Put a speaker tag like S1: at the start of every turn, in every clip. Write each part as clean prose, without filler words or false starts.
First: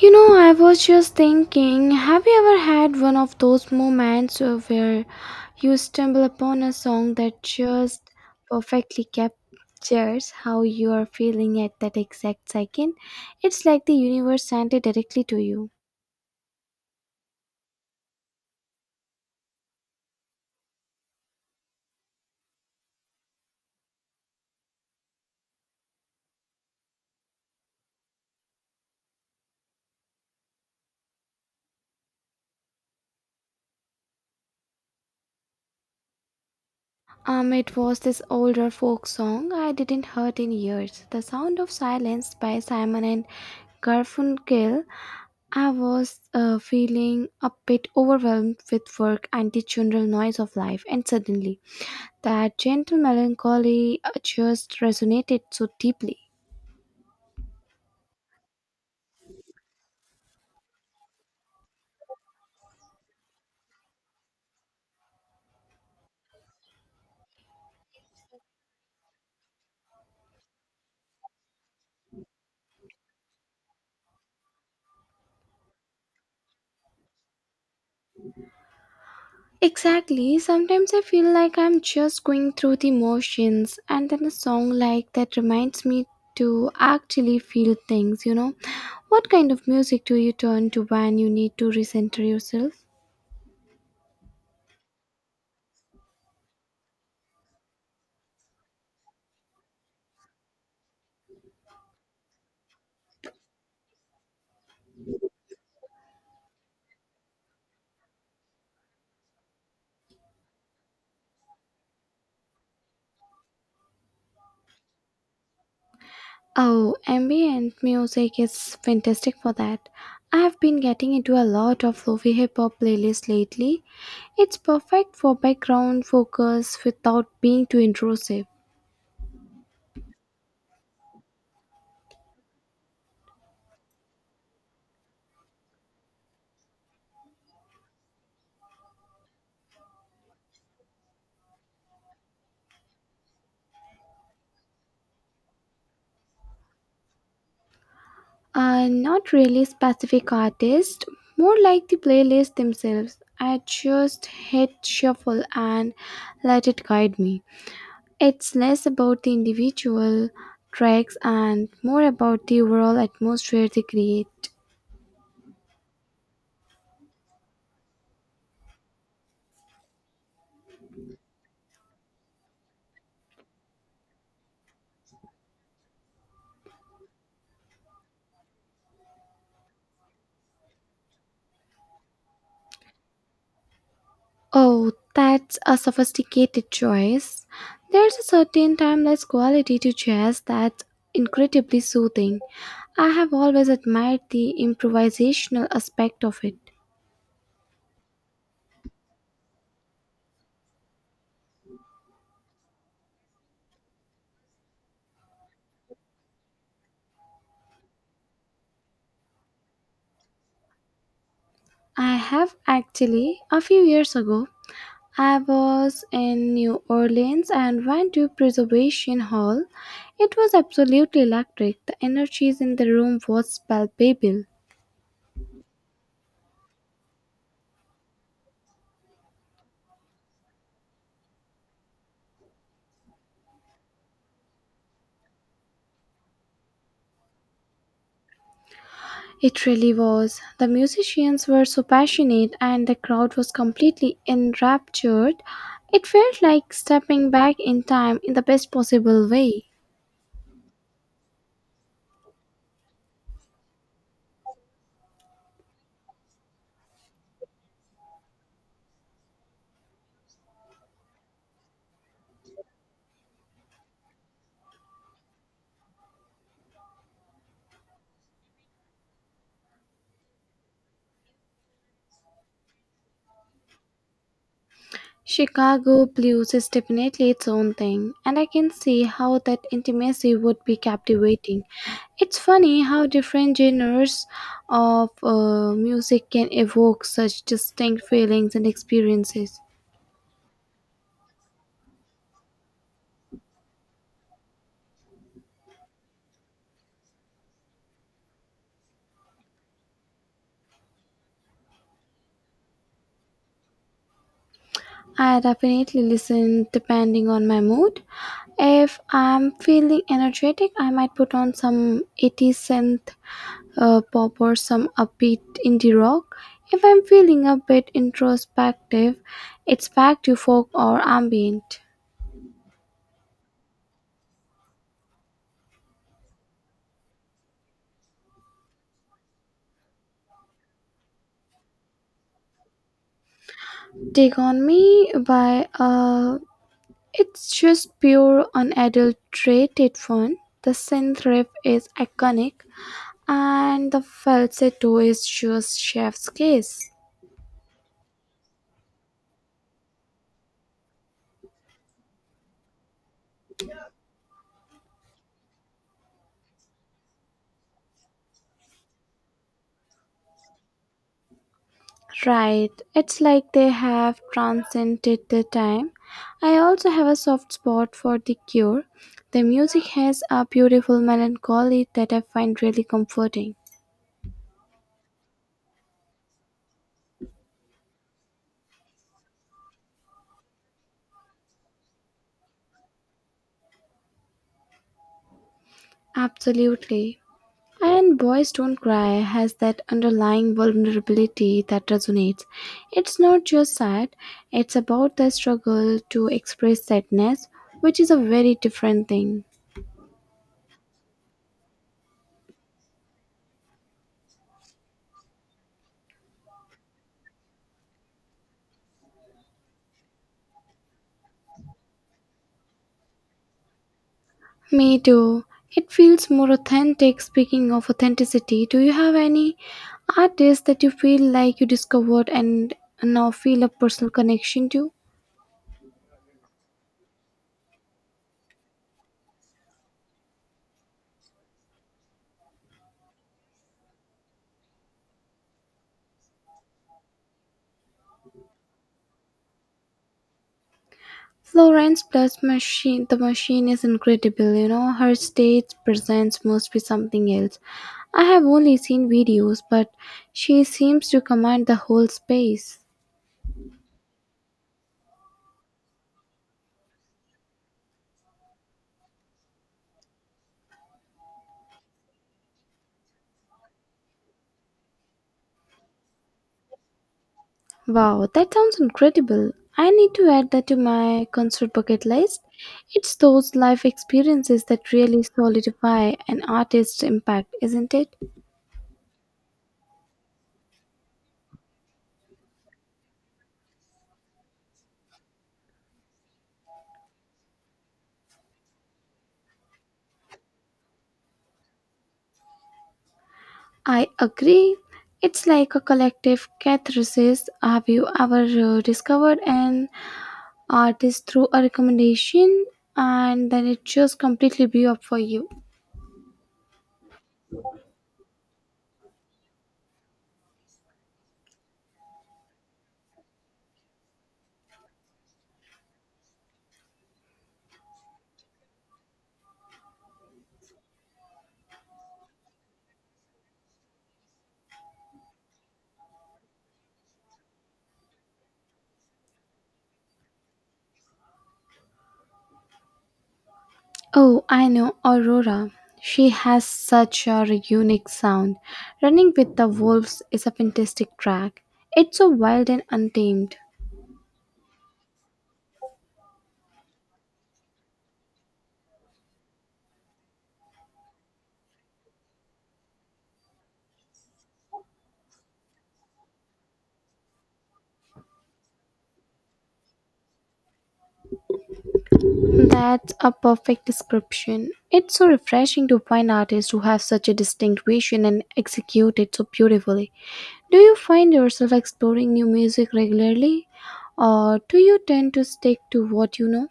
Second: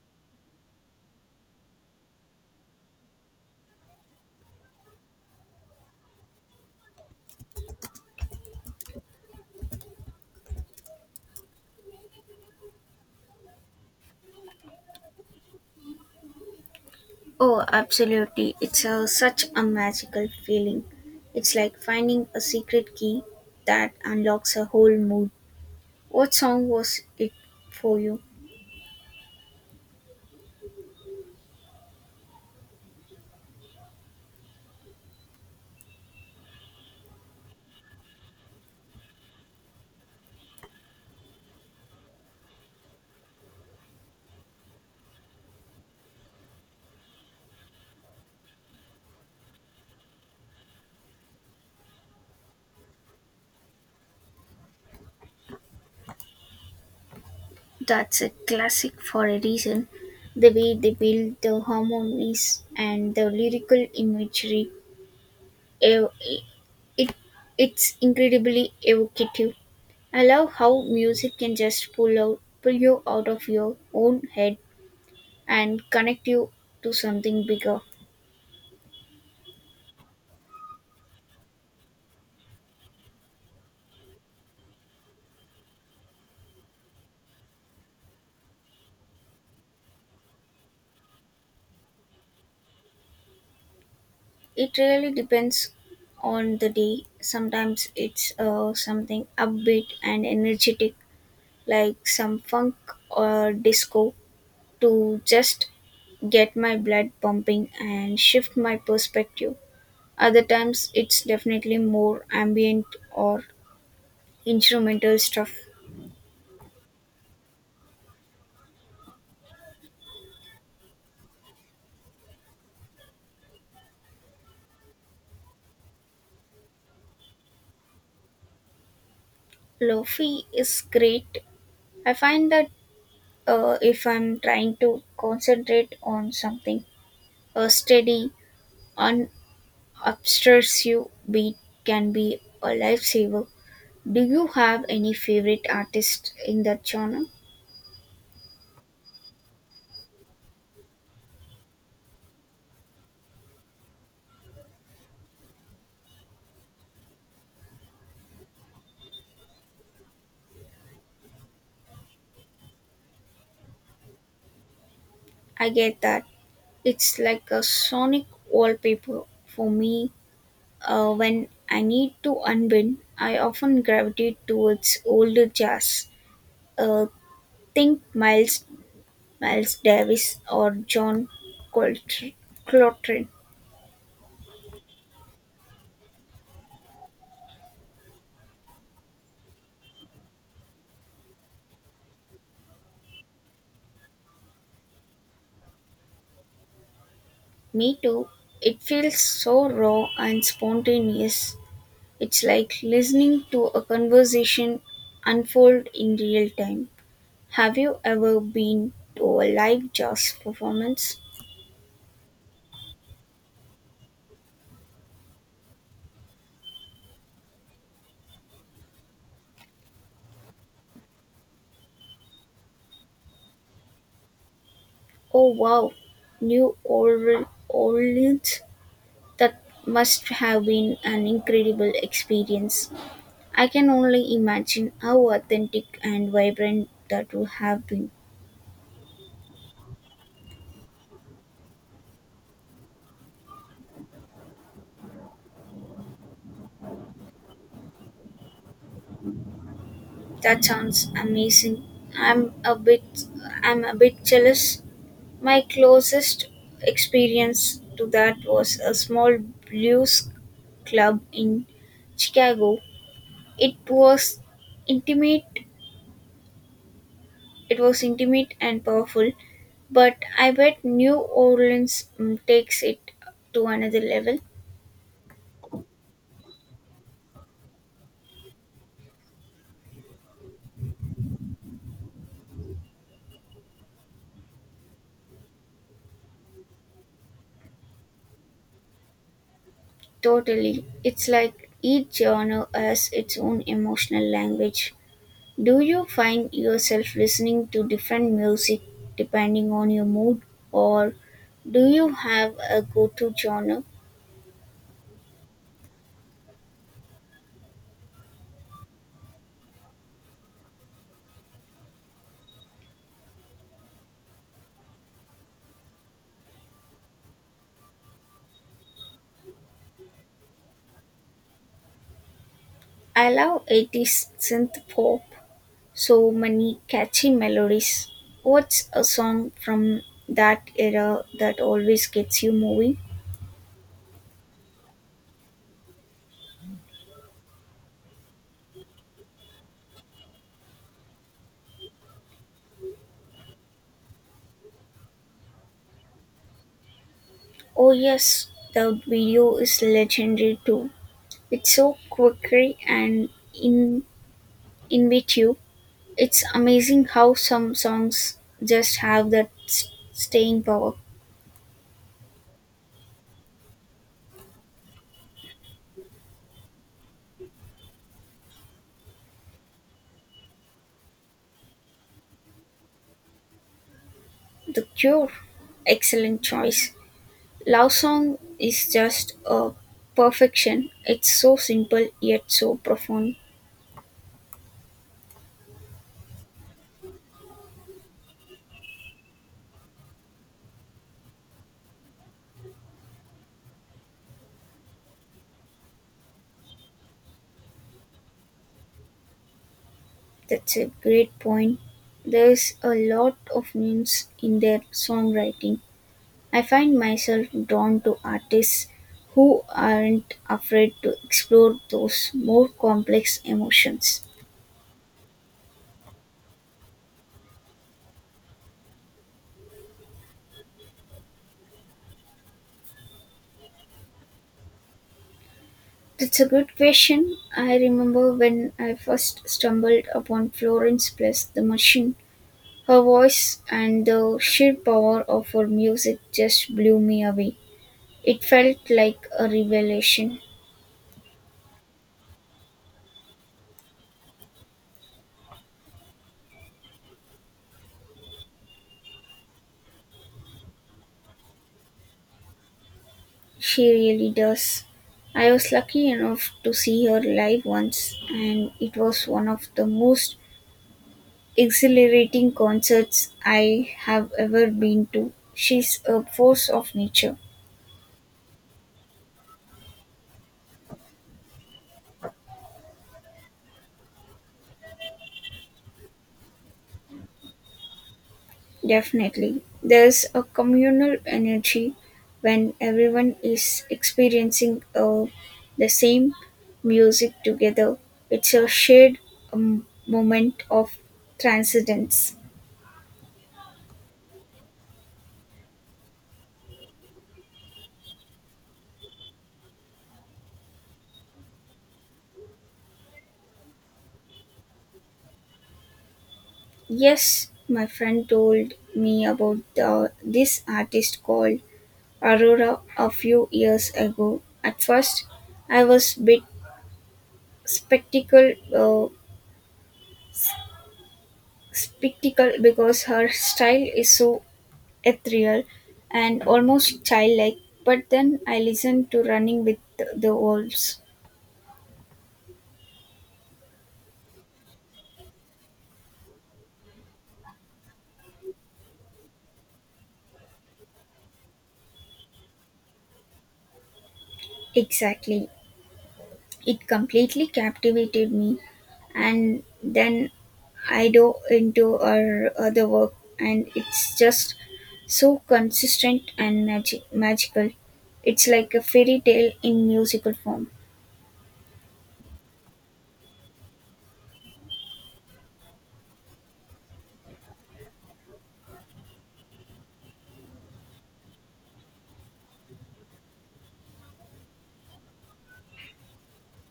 S1: You know, I was just thinking, have you ever had one of those moments where you stumble upon a song that just perfectly captures how you are feeling at that exact second? It's like the universe sent it directly to you.
S2: Oh, absolutely. It's such a magical feeling. It's like finding a secret key that unlocks a whole mood. What song was it for you?
S1: It was this older folk song I didn't heard in years. The Sound of Silence by Simon and Garfunkel. I was feeling a bit overwhelmed with work and the general noise of life, and suddenly that gentle melancholy just resonated so deeply.
S2: That's a classic for a reason. The way they build the harmonies and the lyrical imagery, ev- it, it's incredibly evocative. I love how music can just pull you out of your own head and connect you to something bigger.
S1: Exactly, sometimes I feel like I'm just going through the motions, and then a song like that reminds me to actually feel things. What kind of music do you turn to when you need to recenter yourself?
S2: It really depends on the day. Sometimes it's something upbeat and energetic, like some funk or disco, to just get my blood pumping and shift my perspective. Other times it's definitely more ambient or instrumental stuff.
S1: Oh, ambient music is fantastic for that. I have been getting into a lot of lofi hip hop playlists lately. It's perfect for background focus without being too intrusive.
S2: Lofi is great. I find that if I'm trying to concentrate on something, a steady, un obsessive beat can be a lifesaver. Do you have any favorite artists in that genre?
S1: Not really specific artist, more like the playlists themselves. I just hit shuffle and let it guide me. It's less about the individual tracks and more about the overall atmosphere they create.
S2: I get that. It's like a sonic wallpaper for me. When I need to unwind, I often gravitate towards older jazz. Uh, think Miles Davis or John Coltr- Coltrane.
S1: Oh, that's a sophisticated choice. There's a certain timeless quality to jazz that's incredibly soothing. I have always admired the improvisational aspect of it.
S2: Me too. It feels so raw and spontaneous. It's like listening to a conversation unfold in real time. Have you ever been to a live jazz performance?
S1: I have actually. A few years ago, I was in New Orleans and went to Preservation Hall. It was absolutely electric. The energy in the room was palpable.
S2: Oh wow, Orleans. That must have been an incredible experience. I can only imagine how authentic and vibrant that would have been.
S1: It really was. The musicians were so passionate and the crowd was completely enraptured. It felt like stepping back in time in the best possible way.
S2: That sounds amazing. I'm a bit I'm a bit jealous. My closest experience to that was a small blues club in Chicago. It was intimate, intimate and powerful, but I bet New Orleans takes it to another level.
S1: Chicago blues is definitely its own thing, and I can see how that intimacy would be captivating. It's funny how different genres of music can evoke such distinct feelings and experiences.
S2: Totally. It's like each genre has its own emotional language. Do you find yourself listening to different music depending on your mood, or do you have a go to genre?
S1: I definitely listen depending on my mood. If I'm feeling energetic, I might put on some 80s synth pop or some upbeat indie rock. If I'm feeling a bit introspective, it's back to folk or ambient.
S2: I love 80s synth pop, so many catchy melodies. What's a song from that era that always gets you moving?
S1: Take on Me by it's just pure unadulterated fun. The synth riff is iconic, and the falsetto is just chef's kiss.
S2: Oh, yes, the video is legendary too. It's so quirky and in intuitive. It's amazing how some songs just have that staying power.
S1: Right, it's like they have transcended the time. I also have a soft spot for The Cure. The music has a beautiful melancholy that I find really comforting.
S2: The Cure, excellent choice. Love Song is just a perfection. It's so simple yet so profound.
S1: Absolutely. And Boys Don't Cry has that underlying vulnerability that resonates. It's not just sad, it's about the struggle to express sadness, which is a very different thing.
S2: That's a great point. There's a lot of nuance in their songwriting. I find myself drawn to artists who aren't afraid to explore those more complex emotions.
S1: Me too. It feels more authentic. Speaking of authenticity, do you have any artists that you feel like you discovered and now feel a personal connection to?
S2: That's a good question. I remember when I first stumbled upon Florence Plus the Machine. Her voice and the sheer power of her music just blew me away. It felt like a revelation.
S1: Florence plus machine the machine is incredible. Her stage presence must be something else. I have only seen videos, but she seems to command the whole space.
S2: She really does. I was lucky enough to see her live once, and it was one of the most exhilarating concerts I have ever been to. She's a force of nature.
S1: Wow, that sounds incredible. I need to add that to my concert bucket list. It's those life experiences that really solidify an artist's impact, isn't it?
S2: Definitely. There's a communal energy when everyone is experiencing the same music together. It's a shared moment of transcendence.
S1: I agree. It's like a collective catharsis. Have you ever discovered an artist through a recommendation and then it just completely blew up for you?
S2: Yes, my friend told me about this artist called Aurora a few years ago. At first, I was bit spectacle uh, spectacle because her style is so ethereal and almost childlike, but then I listened to Running with the Wolves.
S1: Oh, I know Aurora. She has such a unique sound. Running with the Wolves is a fantastic track. It's so wild and untamed.
S2: Exactly. It completely captivated me, and then I dove into her other work, and it's just so consistent and magical. It's like a fairy tale in musical form.
S1: That's a perfect description. It's so refreshing to find artists who have such a distinct vision and execute it so beautifully. Do you find yourself exploring new music regularly, or do you tend to stick to what you know?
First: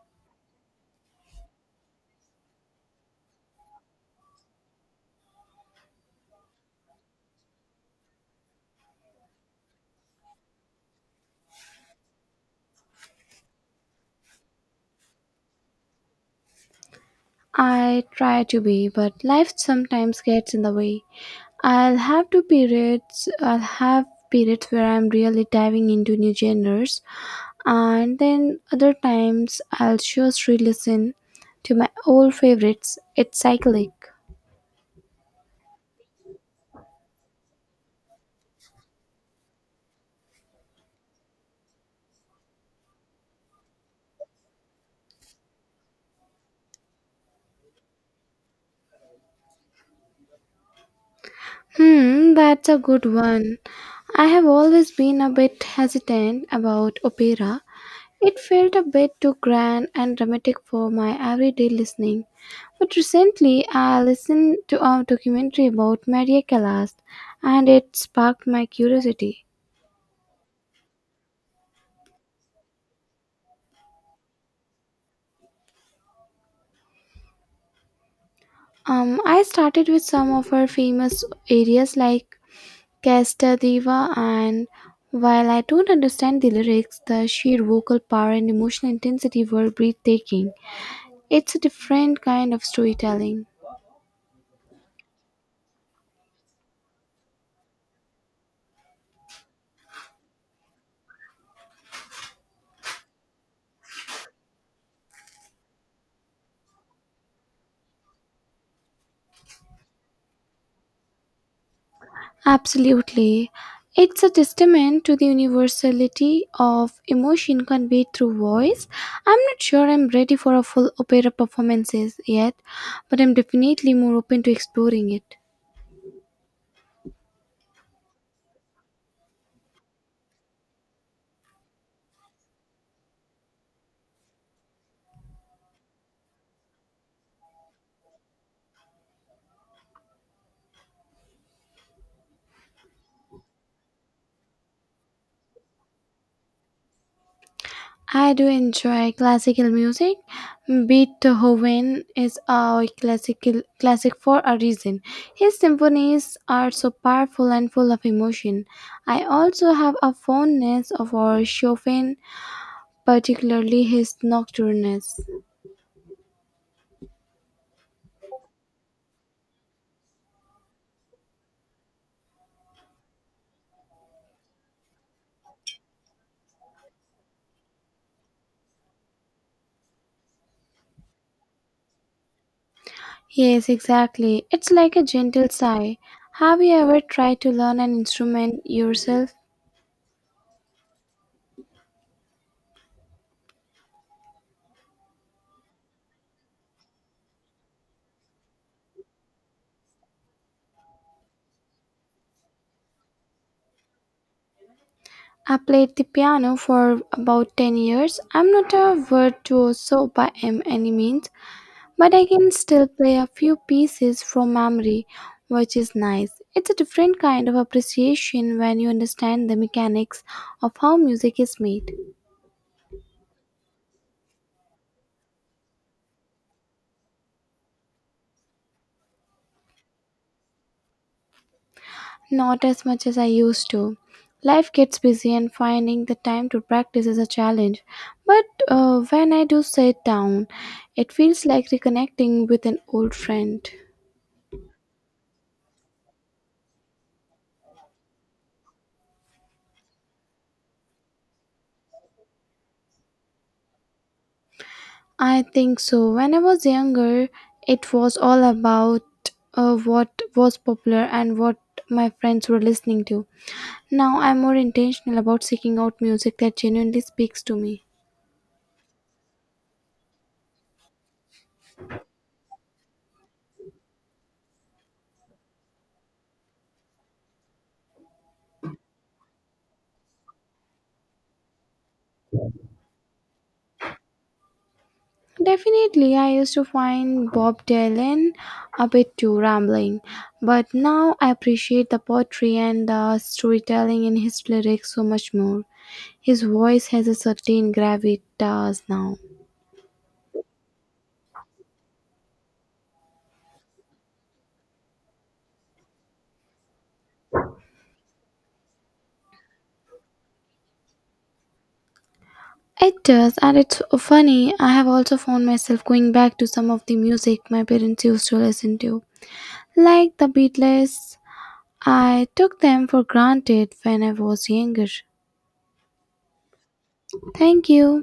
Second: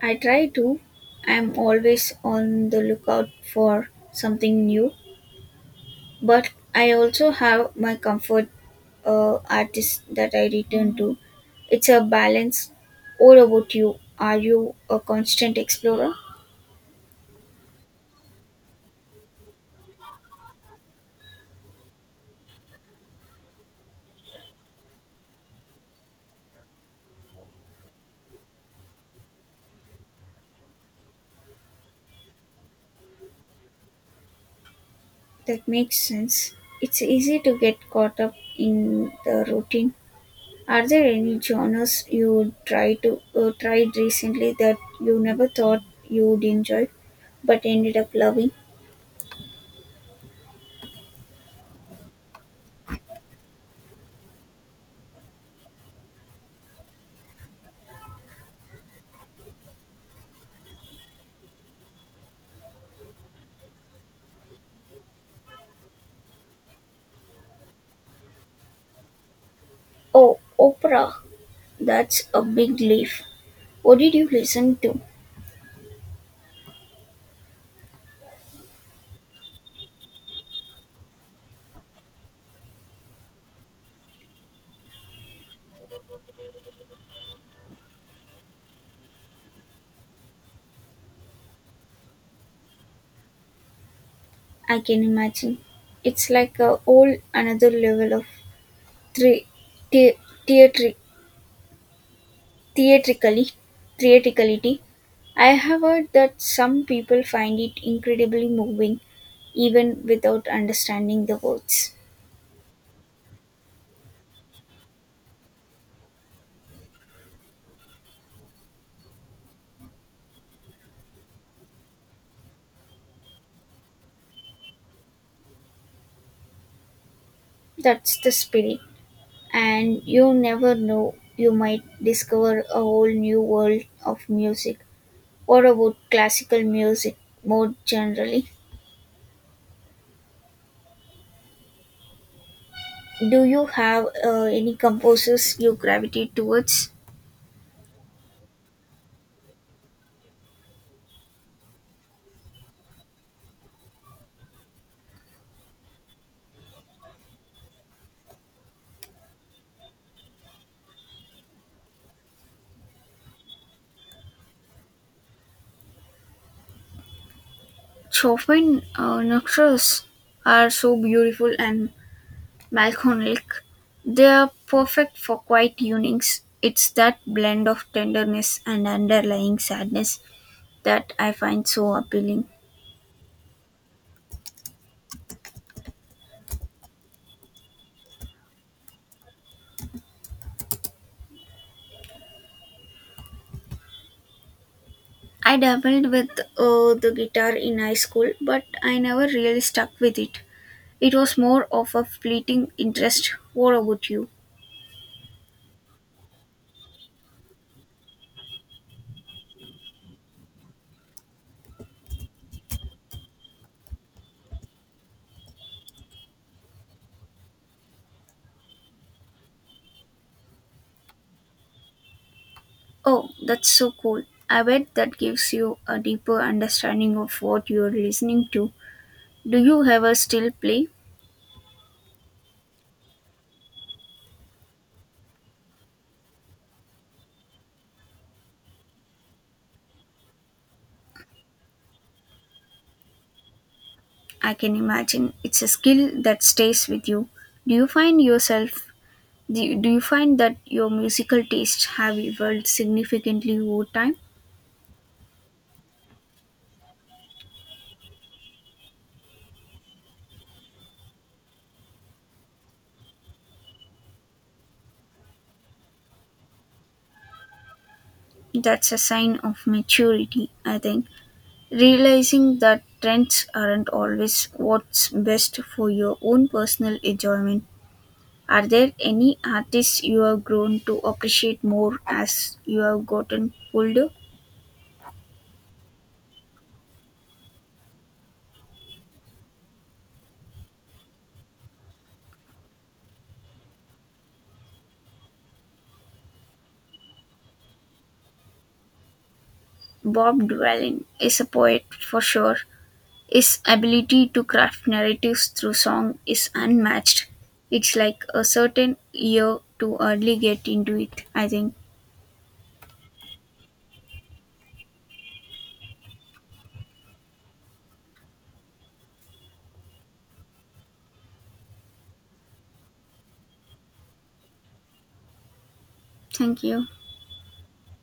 S2: I try to. I'm always on the lookout for something new, but I also have my comfort artists that I return to. It's a balance. All about you? Are you a constant explorer?
S1: I try to be, but life sometimes gets in the way. I'll have periods where I'm really diving into new genres and then other times I'll just re-listen to my old favorites. It's cyclic.
S2: That makes sense. It's easy to get caught up in the routine. Are there any genres you try to tried recently that you never thought you'd enjoy but ended up loving?
S1: Hmm, that's a good one. I have always been a bit hesitant about opera. It felt a bit too grand and dramatic for my everyday listening. But recently, I listened to a documentary about Maria Callas, and it sparked my curiosity.
S2: Oh, opera. That's a big leap. What did you listen to?
S1: I started with some of her famous areas like Casta Diva, and while I don't understand the lyrics, the sheer vocal power and emotional intensity were breathtaking. It's a different kind of storytelling.
S2: I can imagine. It's like a whole another level of thre- the- theatri- theatrically theatricality. I have heard that some people find it incredibly moving, even without understanding the words.
S1: Absolutely. It's a testament to the universality of emotion conveyed through voice. I'm not sure I'm ready for a full opera performances yet, but I'm definitely more open to exploring it.
S2: That's the spirit, and you never know. You might discover a whole new world of music. What about classical music more generally? Do you have any composers you gravitate towards?
S1: I do enjoy classical music. Beethoven is a classic for a reason. His symphonies are so powerful and full of emotion. I also have a fondness of our Chopin, particularly his nocturnes.
S2: Chopin nocturnes are so beautiful and melancholic. They are perfect for quiet evenings. It's that blend of tenderness and underlying sadness that I find so appealing.
S1: Yes, exactly. It's like a gentle sigh. Have you ever tried to learn an instrument yourself?
S2: I dabbled with the guitar in high school, but I never really stuck with it. It was more of a fleeting interest. What about you?
S1: I played the piano for about 10 years. I'm not a virtuoso by any means, but I can still play a few pieces from memory, which is nice. It's a different kind of appreciation when you understand the mechanics of how music is made.
S2: Oh, that's so cool. I bet that gives you a deeper understanding of what you're listening to. Do you ever still play?
S1: Not as much as I used to. Life gets busy, and finding the time to practice is a challenge. But when I do sit down, it feels like reconnecting with an old friend.
S2: I can imagine it's a skill that stays with you. Do you find yourself do you find that your musical tastes have evolved significantly over time?
S1: I think so. When I was younger, it was all about what was popular and what my friends were listening to. Now I'm more intentional about seeking out music that genuinely speaks to me.
S2: That's a sign of maturity, I think. Realizing that trends aren't always what's best for your own personal enjoyment. Are there any artists you have grown to appreciate more as you have gotten older?
S1: Definitely, I used to find Bob Dylan a bit too rambling, but now I appreciate the poetry and the storytelling in his lyrics so much more. His voice has a certain gravitas now.
S2: Bob Dylan is a poet for sure. His ability to craft narratives through song is unmatched. It's like a certain ear to early get into it, I think.
S1: It does, and it's funny. I have also found myself going back to some of the music my parents used to listen to, like the Beatles. I took them for granted when I was younger.
S2: Thank you.
S1: Thank you.